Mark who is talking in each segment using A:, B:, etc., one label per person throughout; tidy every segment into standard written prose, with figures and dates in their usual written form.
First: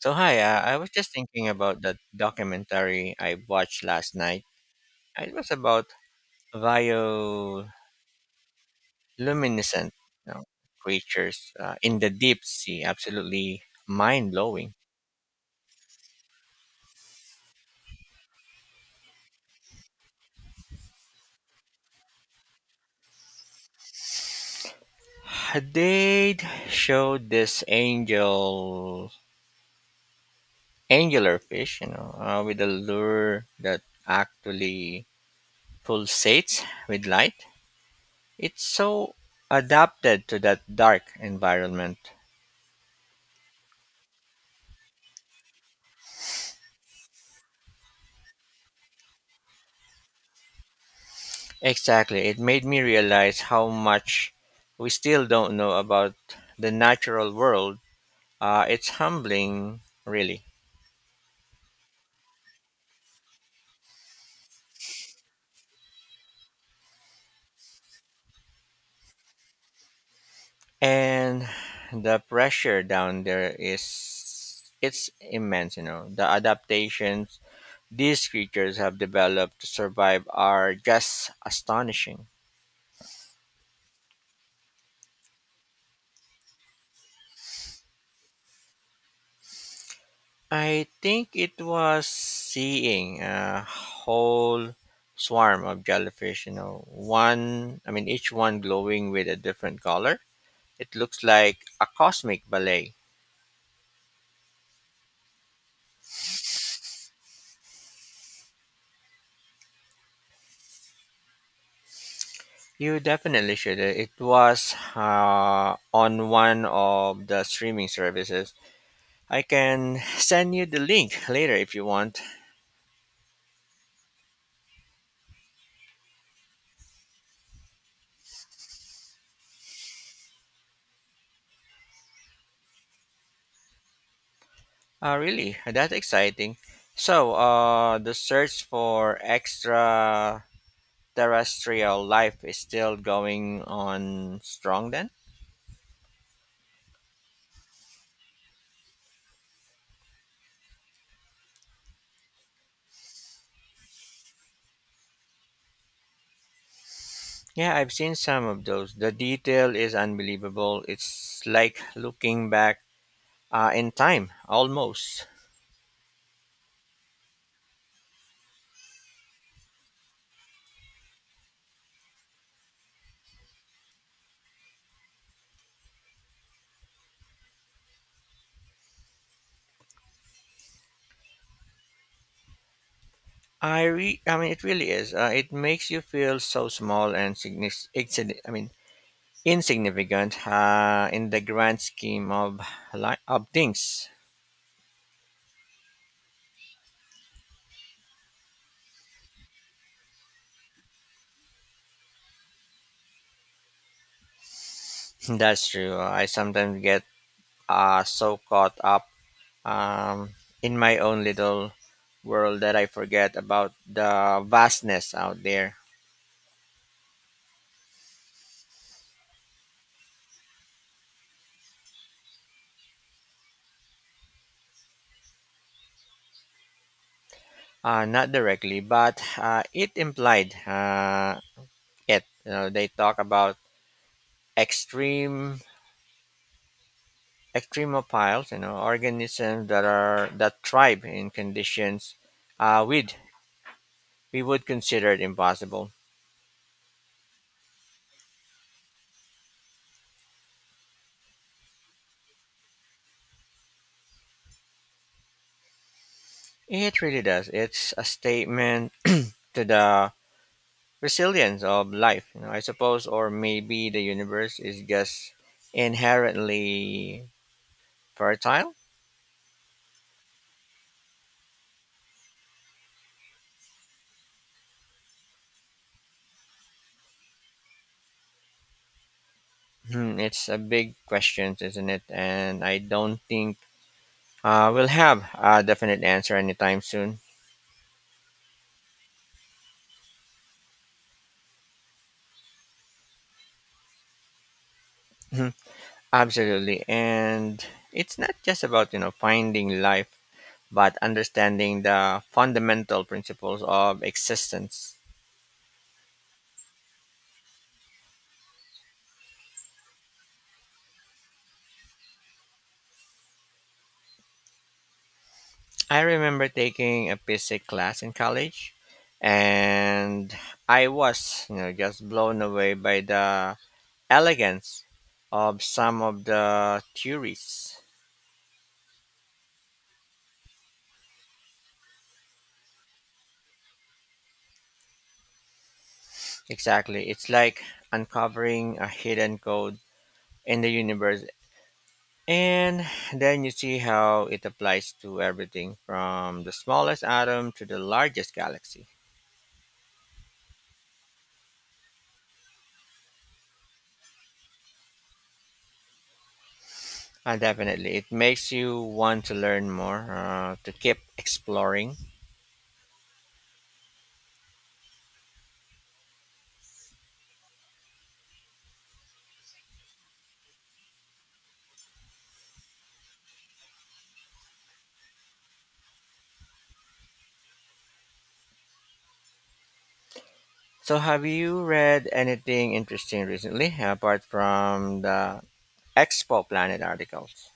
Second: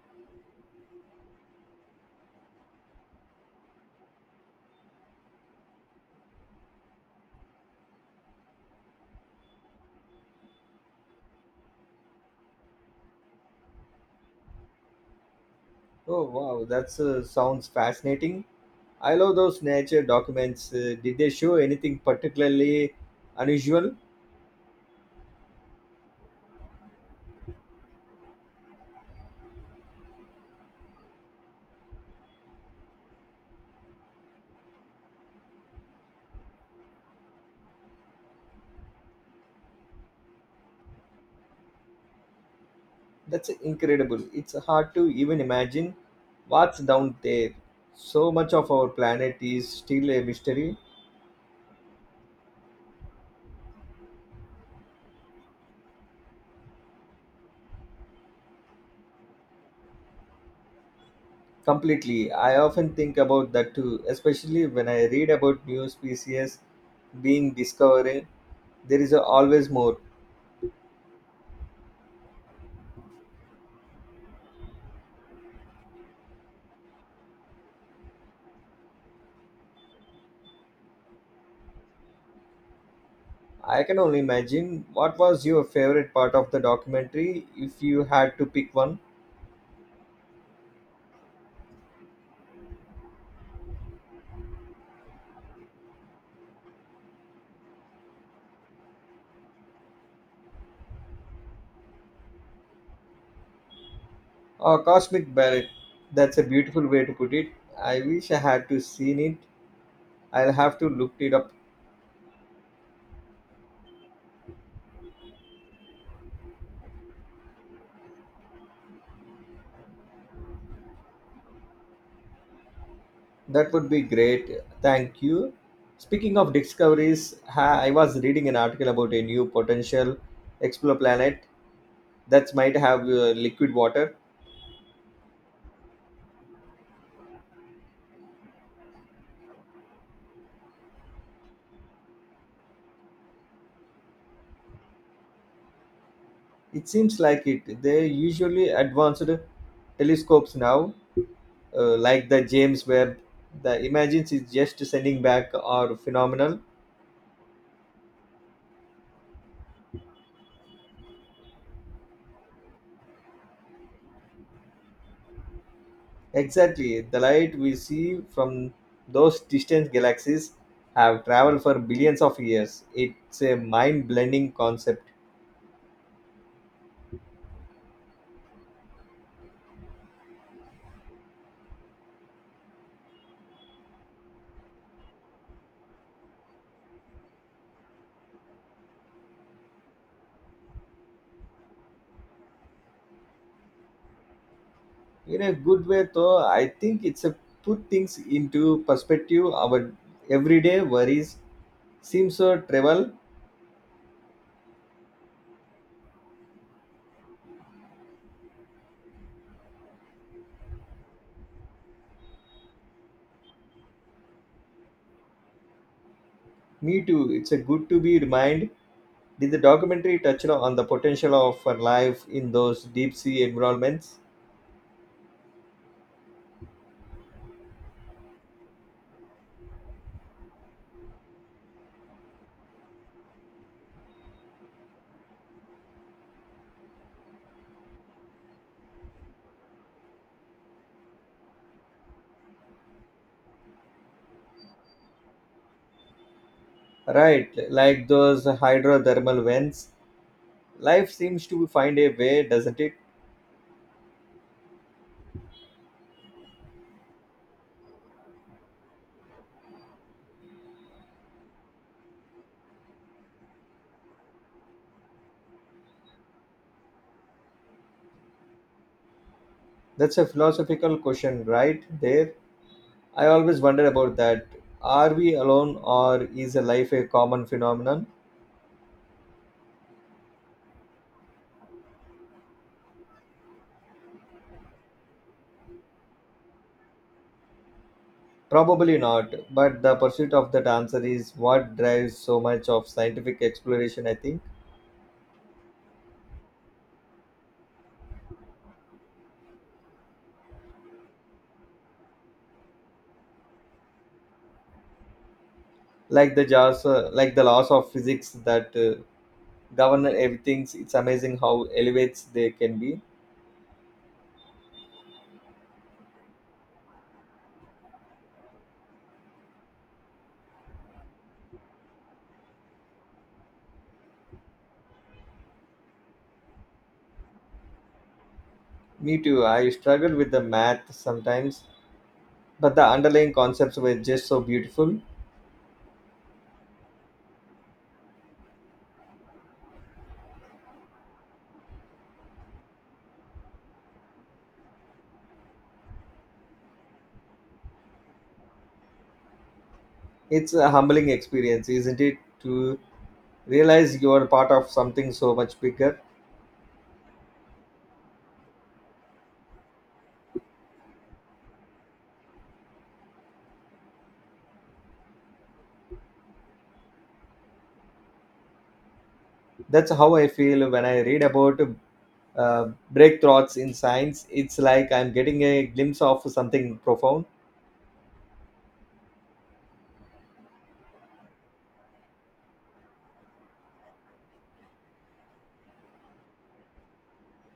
A: So hi, I was just thinking about that documentary I watched last night. It was about bioluminescent you know, creatures in the deep sea. Absolutely mind blowing.
B: Oh wow, that's sounds fascinating. I love those nature documents. Did they show anything particularly unusual?
A: They showed this angel angular fish, you know, with a lure that actually pulsates with light. It's so adapted to that dark environment.
B: That's incredible. It's hard to even imagine what's down there. So much of our planet is still a mystery.
A: Exactly. It made me realize how much we still don't know about the natural world. It's humbling, really.
B: Completely. I often think about that too, especially when I read about new species being discovered. There is always more.
A: And the pressure down there is it's immense, you know. The adaptations these creatures have developed to survive are just astonishing.
B: I can only imagine. What was your favorite part of the documentary if you had to pick one?
A: I think it was seeing a whole swarm of jellyfish, you know, one, I mean, each one glowing with a different color. It looks like a cosmic ballet.
B: A cosmic ballet. That's a beautiful way to put it. I wish I had to seen it. I'll have to look it up.
A: You definitely should. It was on one of the streaming services. I can send you the link later if you want.
B: That would be great. Thank you. Speaking of discoveries, I was reading an article about a new potential exoplanet that might have liquid water.
A: Really, that's exciting. So, the search for extraterrestrial life is still going on strong then?
B: It seems like it. They usually advanced telescopes now, like the James Webb. The images is just sending back are phenomenal.
A: Yeah, I've seen some of those. The detail is unbelievable. It's like looking back in time, almost.
B: Exactly, the light we see from those distant galaxies have traveled for billions of years. It's a mind-blending concept.
A: I mean, it really is. It makes you feel so small and I mean, insignificant in the grand scheme of of things.
B: In a good way though, I think it's a put things into perspective. Our everyday worries seems so trivial.
A: That's true. I sometimes get so caught up um, in my own little world that I forget about the vastness out there.
B: Me too. It's a good to be reminded. Did the documentary touch on the potential of for life in those deep sea environments?
A: Not directly, but it implied it. You know, they talk about extreme extremophiles, you know, organisms that thrive in conditions uh, we'd we would consider it impossible.
B: Right, like those hydrothermal vents. Life seems to find a way, doesn't it?
A: It really does. It's a statement to the resilience of life, you know, I suppose, or maybe the universe is just inherently fertile.
B: That's a philosophical question right there. I always wonder about that. Are we alone or is a life a common phenomenon?
A: Hmm, it's a big question, isn't it? And I don't think we'll have a definite answer anytime soon.
B: Probably not, but the pursuit of that answer is what drives so much of scientific exploration, I think.
A: Absolutely. And it's not just about, you know, finding life, but understanding the fundamental principles of existence.
B: Like the jars, like the laws of physics that govern everything, it's amazing how elevates they can be.
A: I remember taking a physics class in college and I was, you know, just blown away by the elegance of some of the theories.
B: Me too, I struggle with the math sometimes, but the underlying concepts were just so beautiful.
A: Exactly. It's like uncovering a hidden code in the universe. And then you see how it applies to everything from the smallest atom to the largest galaxy.
B: It's a humbling experience, isn't it? To realize you are part of something so much bigger.
A: Definitely. It makes you want to learn more, to keep exploring.
B: That's how I feel when I read about uh, breakthroughs in science. It's like I'm getting a glimpse of something profound.
A: So, have you read anything interesting recently apart from the Expo Planet articles?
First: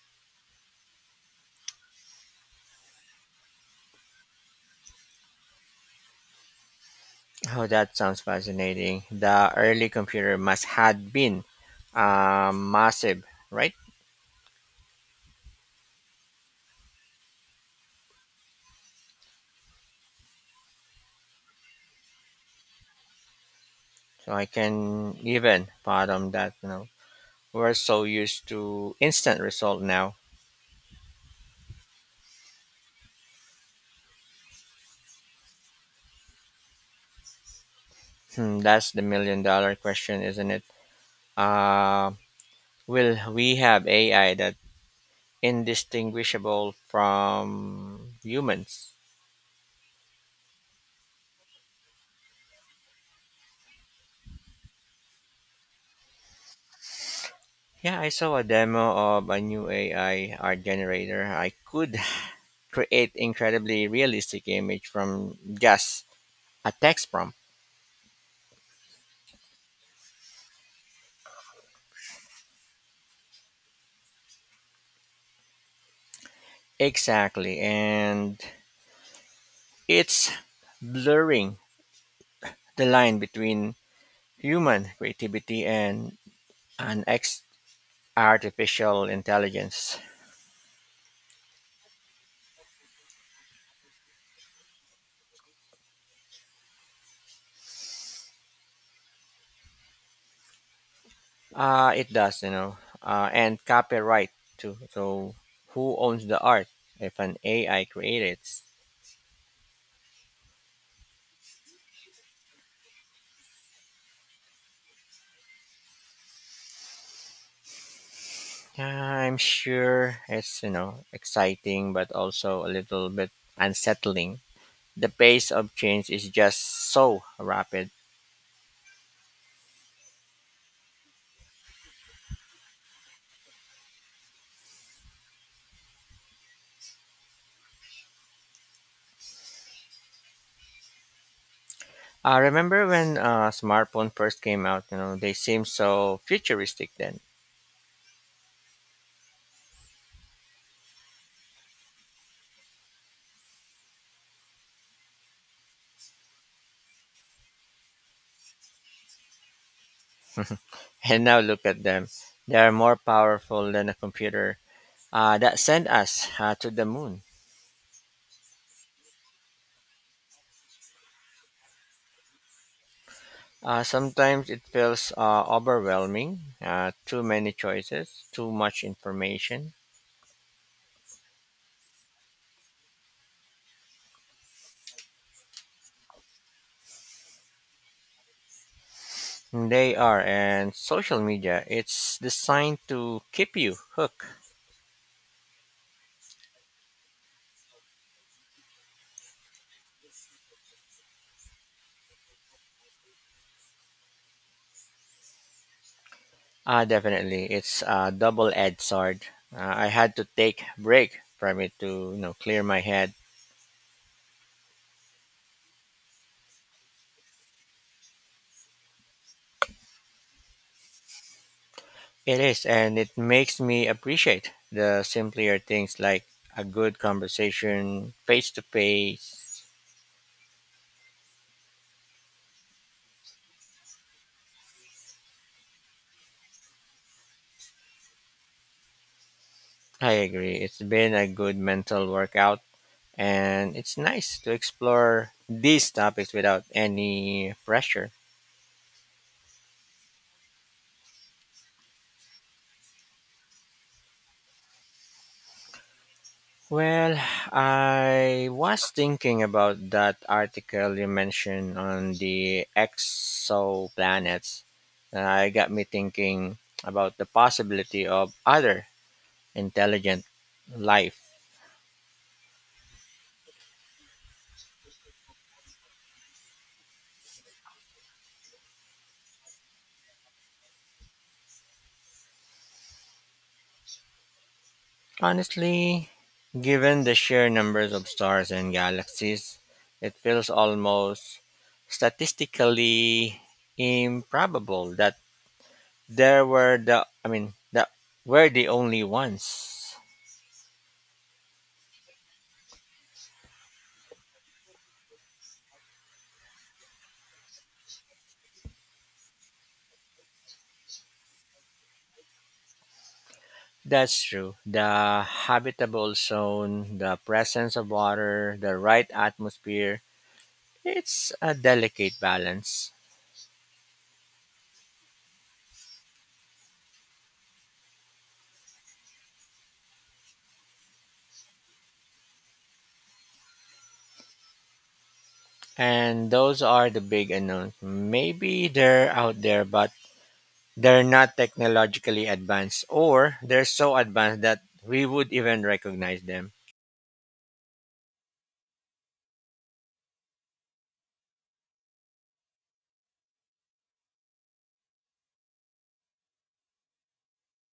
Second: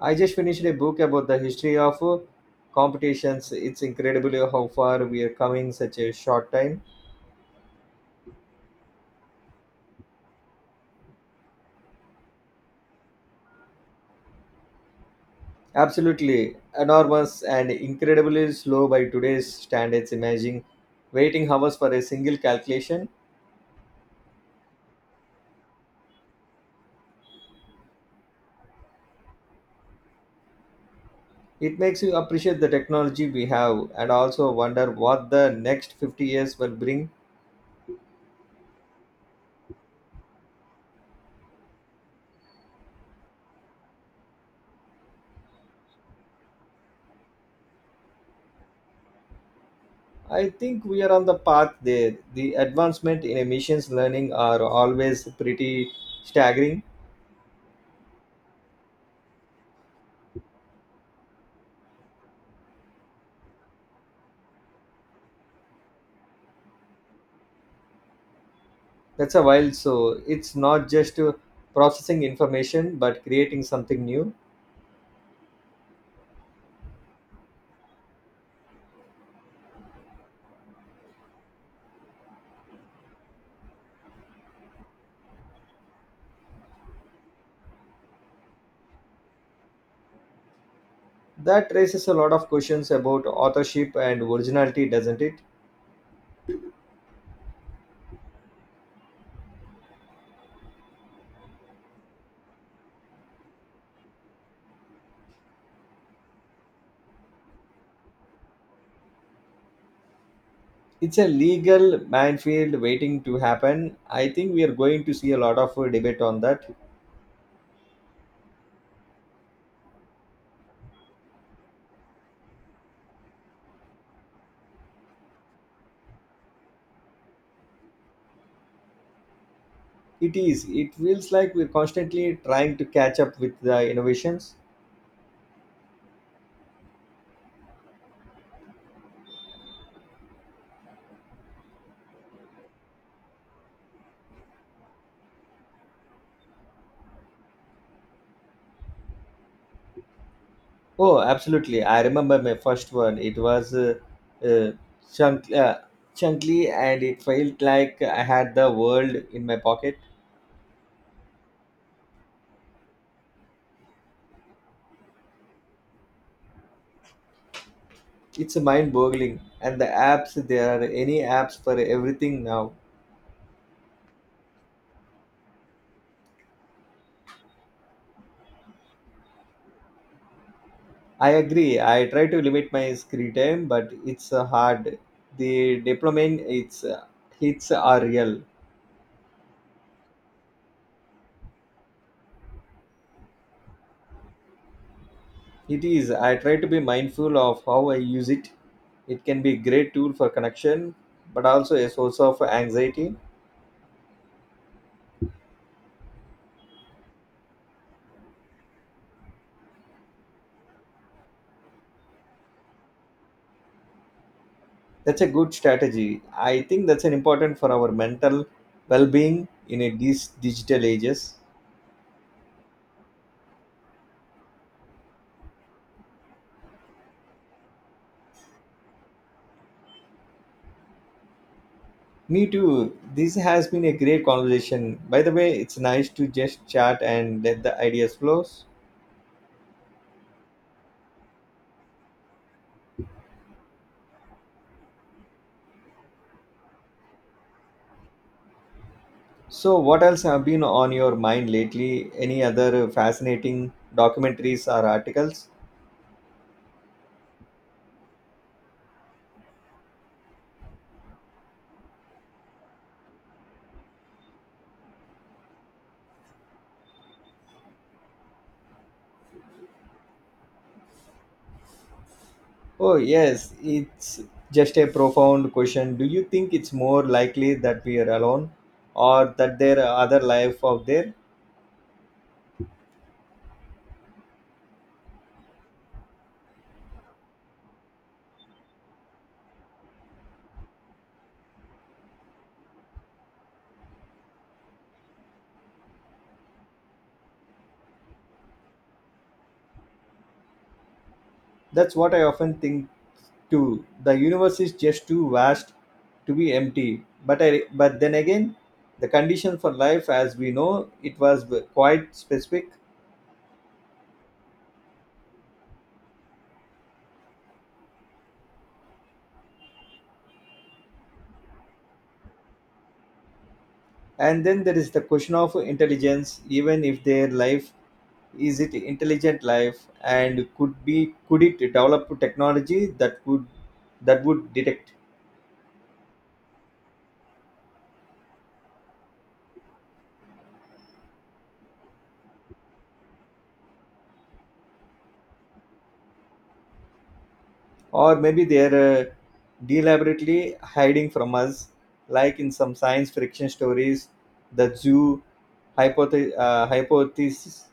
B: I just finished a book about the history of competitions. It's incredible how far we are coming such a short time.
A: Oh, that sounds fascinating. The early computer must had been massive, right?
B: Absolutely enormous and incredibly slow by today's standards. Imagine waiting hours for a single calculation.
A: So I can even fathom that, you know. We're so used to instant result now.
B: It makes you appreciate the technology we have and also wonder what the next 50 years will bring.
A: Hmm, that's the million-dollar question, isn't it? Uh, will we have AI that indistinguishable from humans?
B: I think we are on the path there. The advancement in emissions learning are always pretty staggering.
A: Yeah, I saw a demo of a new AI art generator. I could create incredibly realistic image from just a text prompt.
B: That's a while, so it's not just processing information but creating something new.
A: Exactly, and it's blurring the line between human creativity and an ex- artificial intelligence.
B: That raises a lot of questions about authorship and originality, doesn't it?
A: It does, you know, and copyright too. So who owns the art if an AI creates?
B: It's a legal minefield waiting to happen. I think we are going to see a lot of debate on that.
A: I'm sure it's you know exciting, but also a little bit unsettling. The pace of change is just so rapid.
B: It is. It feels like we're constantly trying to catch up with the innovations.
A: Remember when smartphone first came out? You know, they seemed so futuristic then.
B: Oh, absolutely. I remember my first one. It was uh, chunk, uh, chunky and it felt like I had the world in my pocket.
A: And now look at them. They are more powerful than a computer that sent us to the moon.
B: It's mind boggling. And the apps, there are any apps for everything now.
A: Sometimes it feels overwhelming, too many choices, too much information.
B: I agree. I try to limit my screen time, but it's hard. The dopamine it's hits are real.
A: They are, and social media, it's designed to keep you hooked.
B: It is. I try to be mindful of how I use it. It can be a great tool for connection, but also a source of anxiety.
A: Definitely, it's a double-edged sword. I had to take break from it to you know clear my head.
B: That's a good strategy. I think that's an important for our mental well-being in these digital ages.
A: It is, and it makes me appreciate the simpler things like a good conversation, face to face.
B: Me too. This has been a great conversation. By the way, it's nice to just chat and let the ideas flow.
A: I agree. It's been a good mental workout and it's nice to explore these topics without any pressure.
B: So, what else have been on your mind lately? Any other fascinating documentaries or articles?
A: Well, I was thinking about that article you mentioned on the exoplanets. I got me thinking about the possibility of other intelligent life.
B: Oh, yes, it's just a profound question. Do you think it's more likely that we are alone or that there are other life out there?
A: Honestly, given the sheer numbers of stars and galaxies, it feels almost statistically improbable that There were the I mean that were the only ones.
B: That's what I often think too. The universe is just too vast to be empty. But but then again, the condition for life as we know it was quite specific.
A: That's true. The habitable zone, the presence of water, the right atmosphere. It's a delicate balance.
B: And then there is the question of intelligence, even if their life is, it intelligent life, and could it develop technology that would detect?
A: And those are the big unknowns. Maybe they're out there, but they're not technologically advanced, or they're so advanced that we would even recognize them.
B: Or maybe they're deliberately hiding from us, like in some science fiction stories, the zoo hypothesis.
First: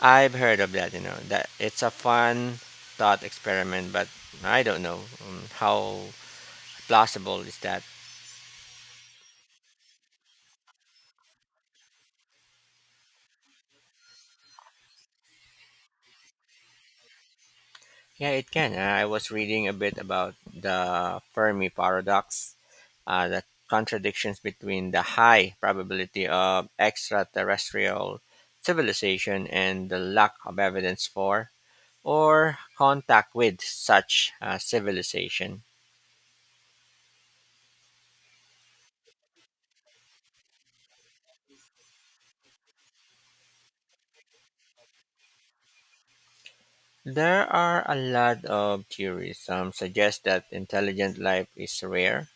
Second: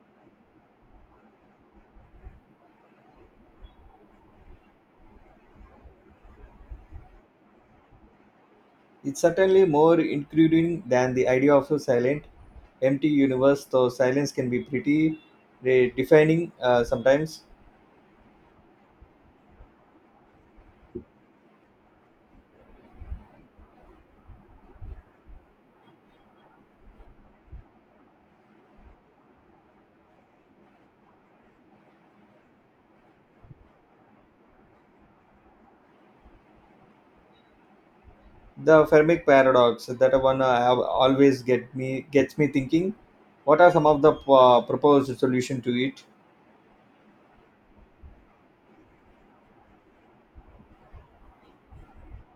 A: I've heard of that, you know, that it's a fun thought experiment, but I don't know how plausible is that.
B: It's certainly more intriguing than the idea of a silent empty universe, though silence can be pretty defining sometimes.
A: Yeah, it can. I was reading a bit about the fermi paradox, the contradictions between the high probability of extraterrestrial civilization and the lack of evidence for or contact with such civilization.
B: The fermic paradox, that one have always gets me thinking. What are some of the proposed solution to it?
A: There are a lot of theories. Some suggest that intelligent life is rare,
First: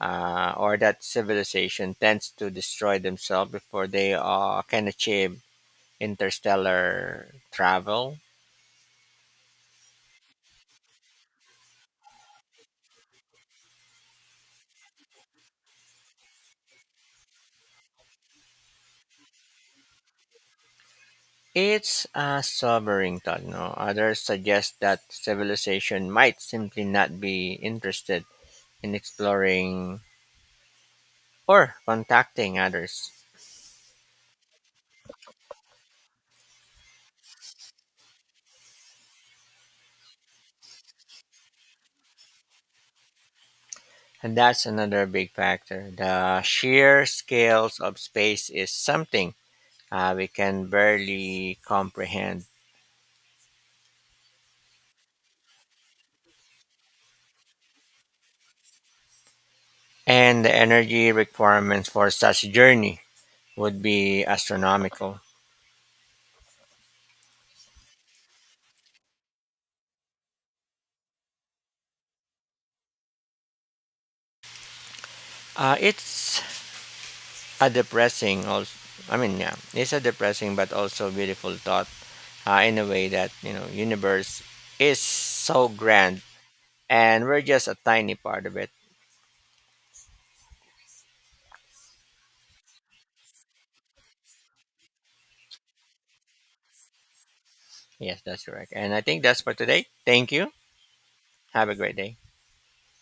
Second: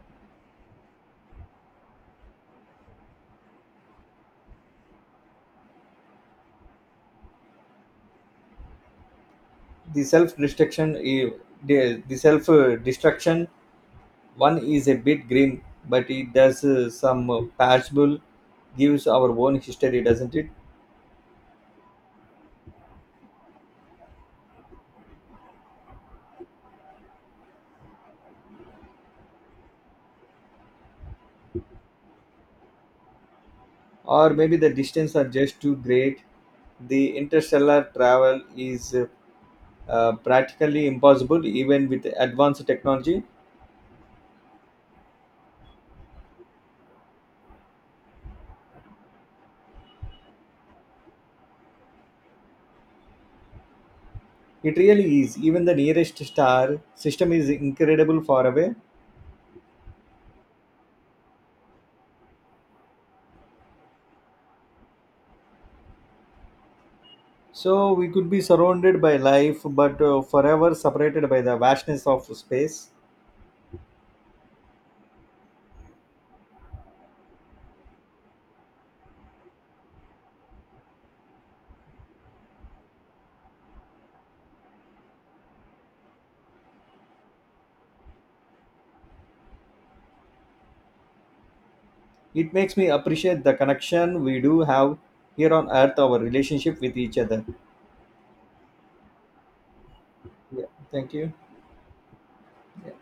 A: or that civilization tends to destroy themselves before they can achieve interstellar travel.
B: The self destruction the, the self destruction one is a bit grim, but it does some passable gives our own history, doesn't it?
A: It's a sobering thought. No? Others suggest that civilization might simply not be interested in exploring or contacting others.
B: Or maybe the distance are just too great. The interstellar travel is practically impossible even with advanced technology.
A: And that's another big factor. The sheer scales of space is something we can barely comprehend.
B: It really is. Even the nearest star system is incredible far away.
A: And the energy requirements for such journey would be astronomical.
B: So we could be surrounded by life, but forever separated by the vastness of space.
A: It's a depressing also I mean yeah it's a depressing but also beautiful thought in a way that you know universe is so grand and we're just a tiny part of it.
B: It makes me appreciate the connection we do have here on Earth, our relationship with each other.
A: Yes, that's correct and I think that's for today. Thank you.
B: Yeah, thank you.
A: Have a great day.
B: Yeah.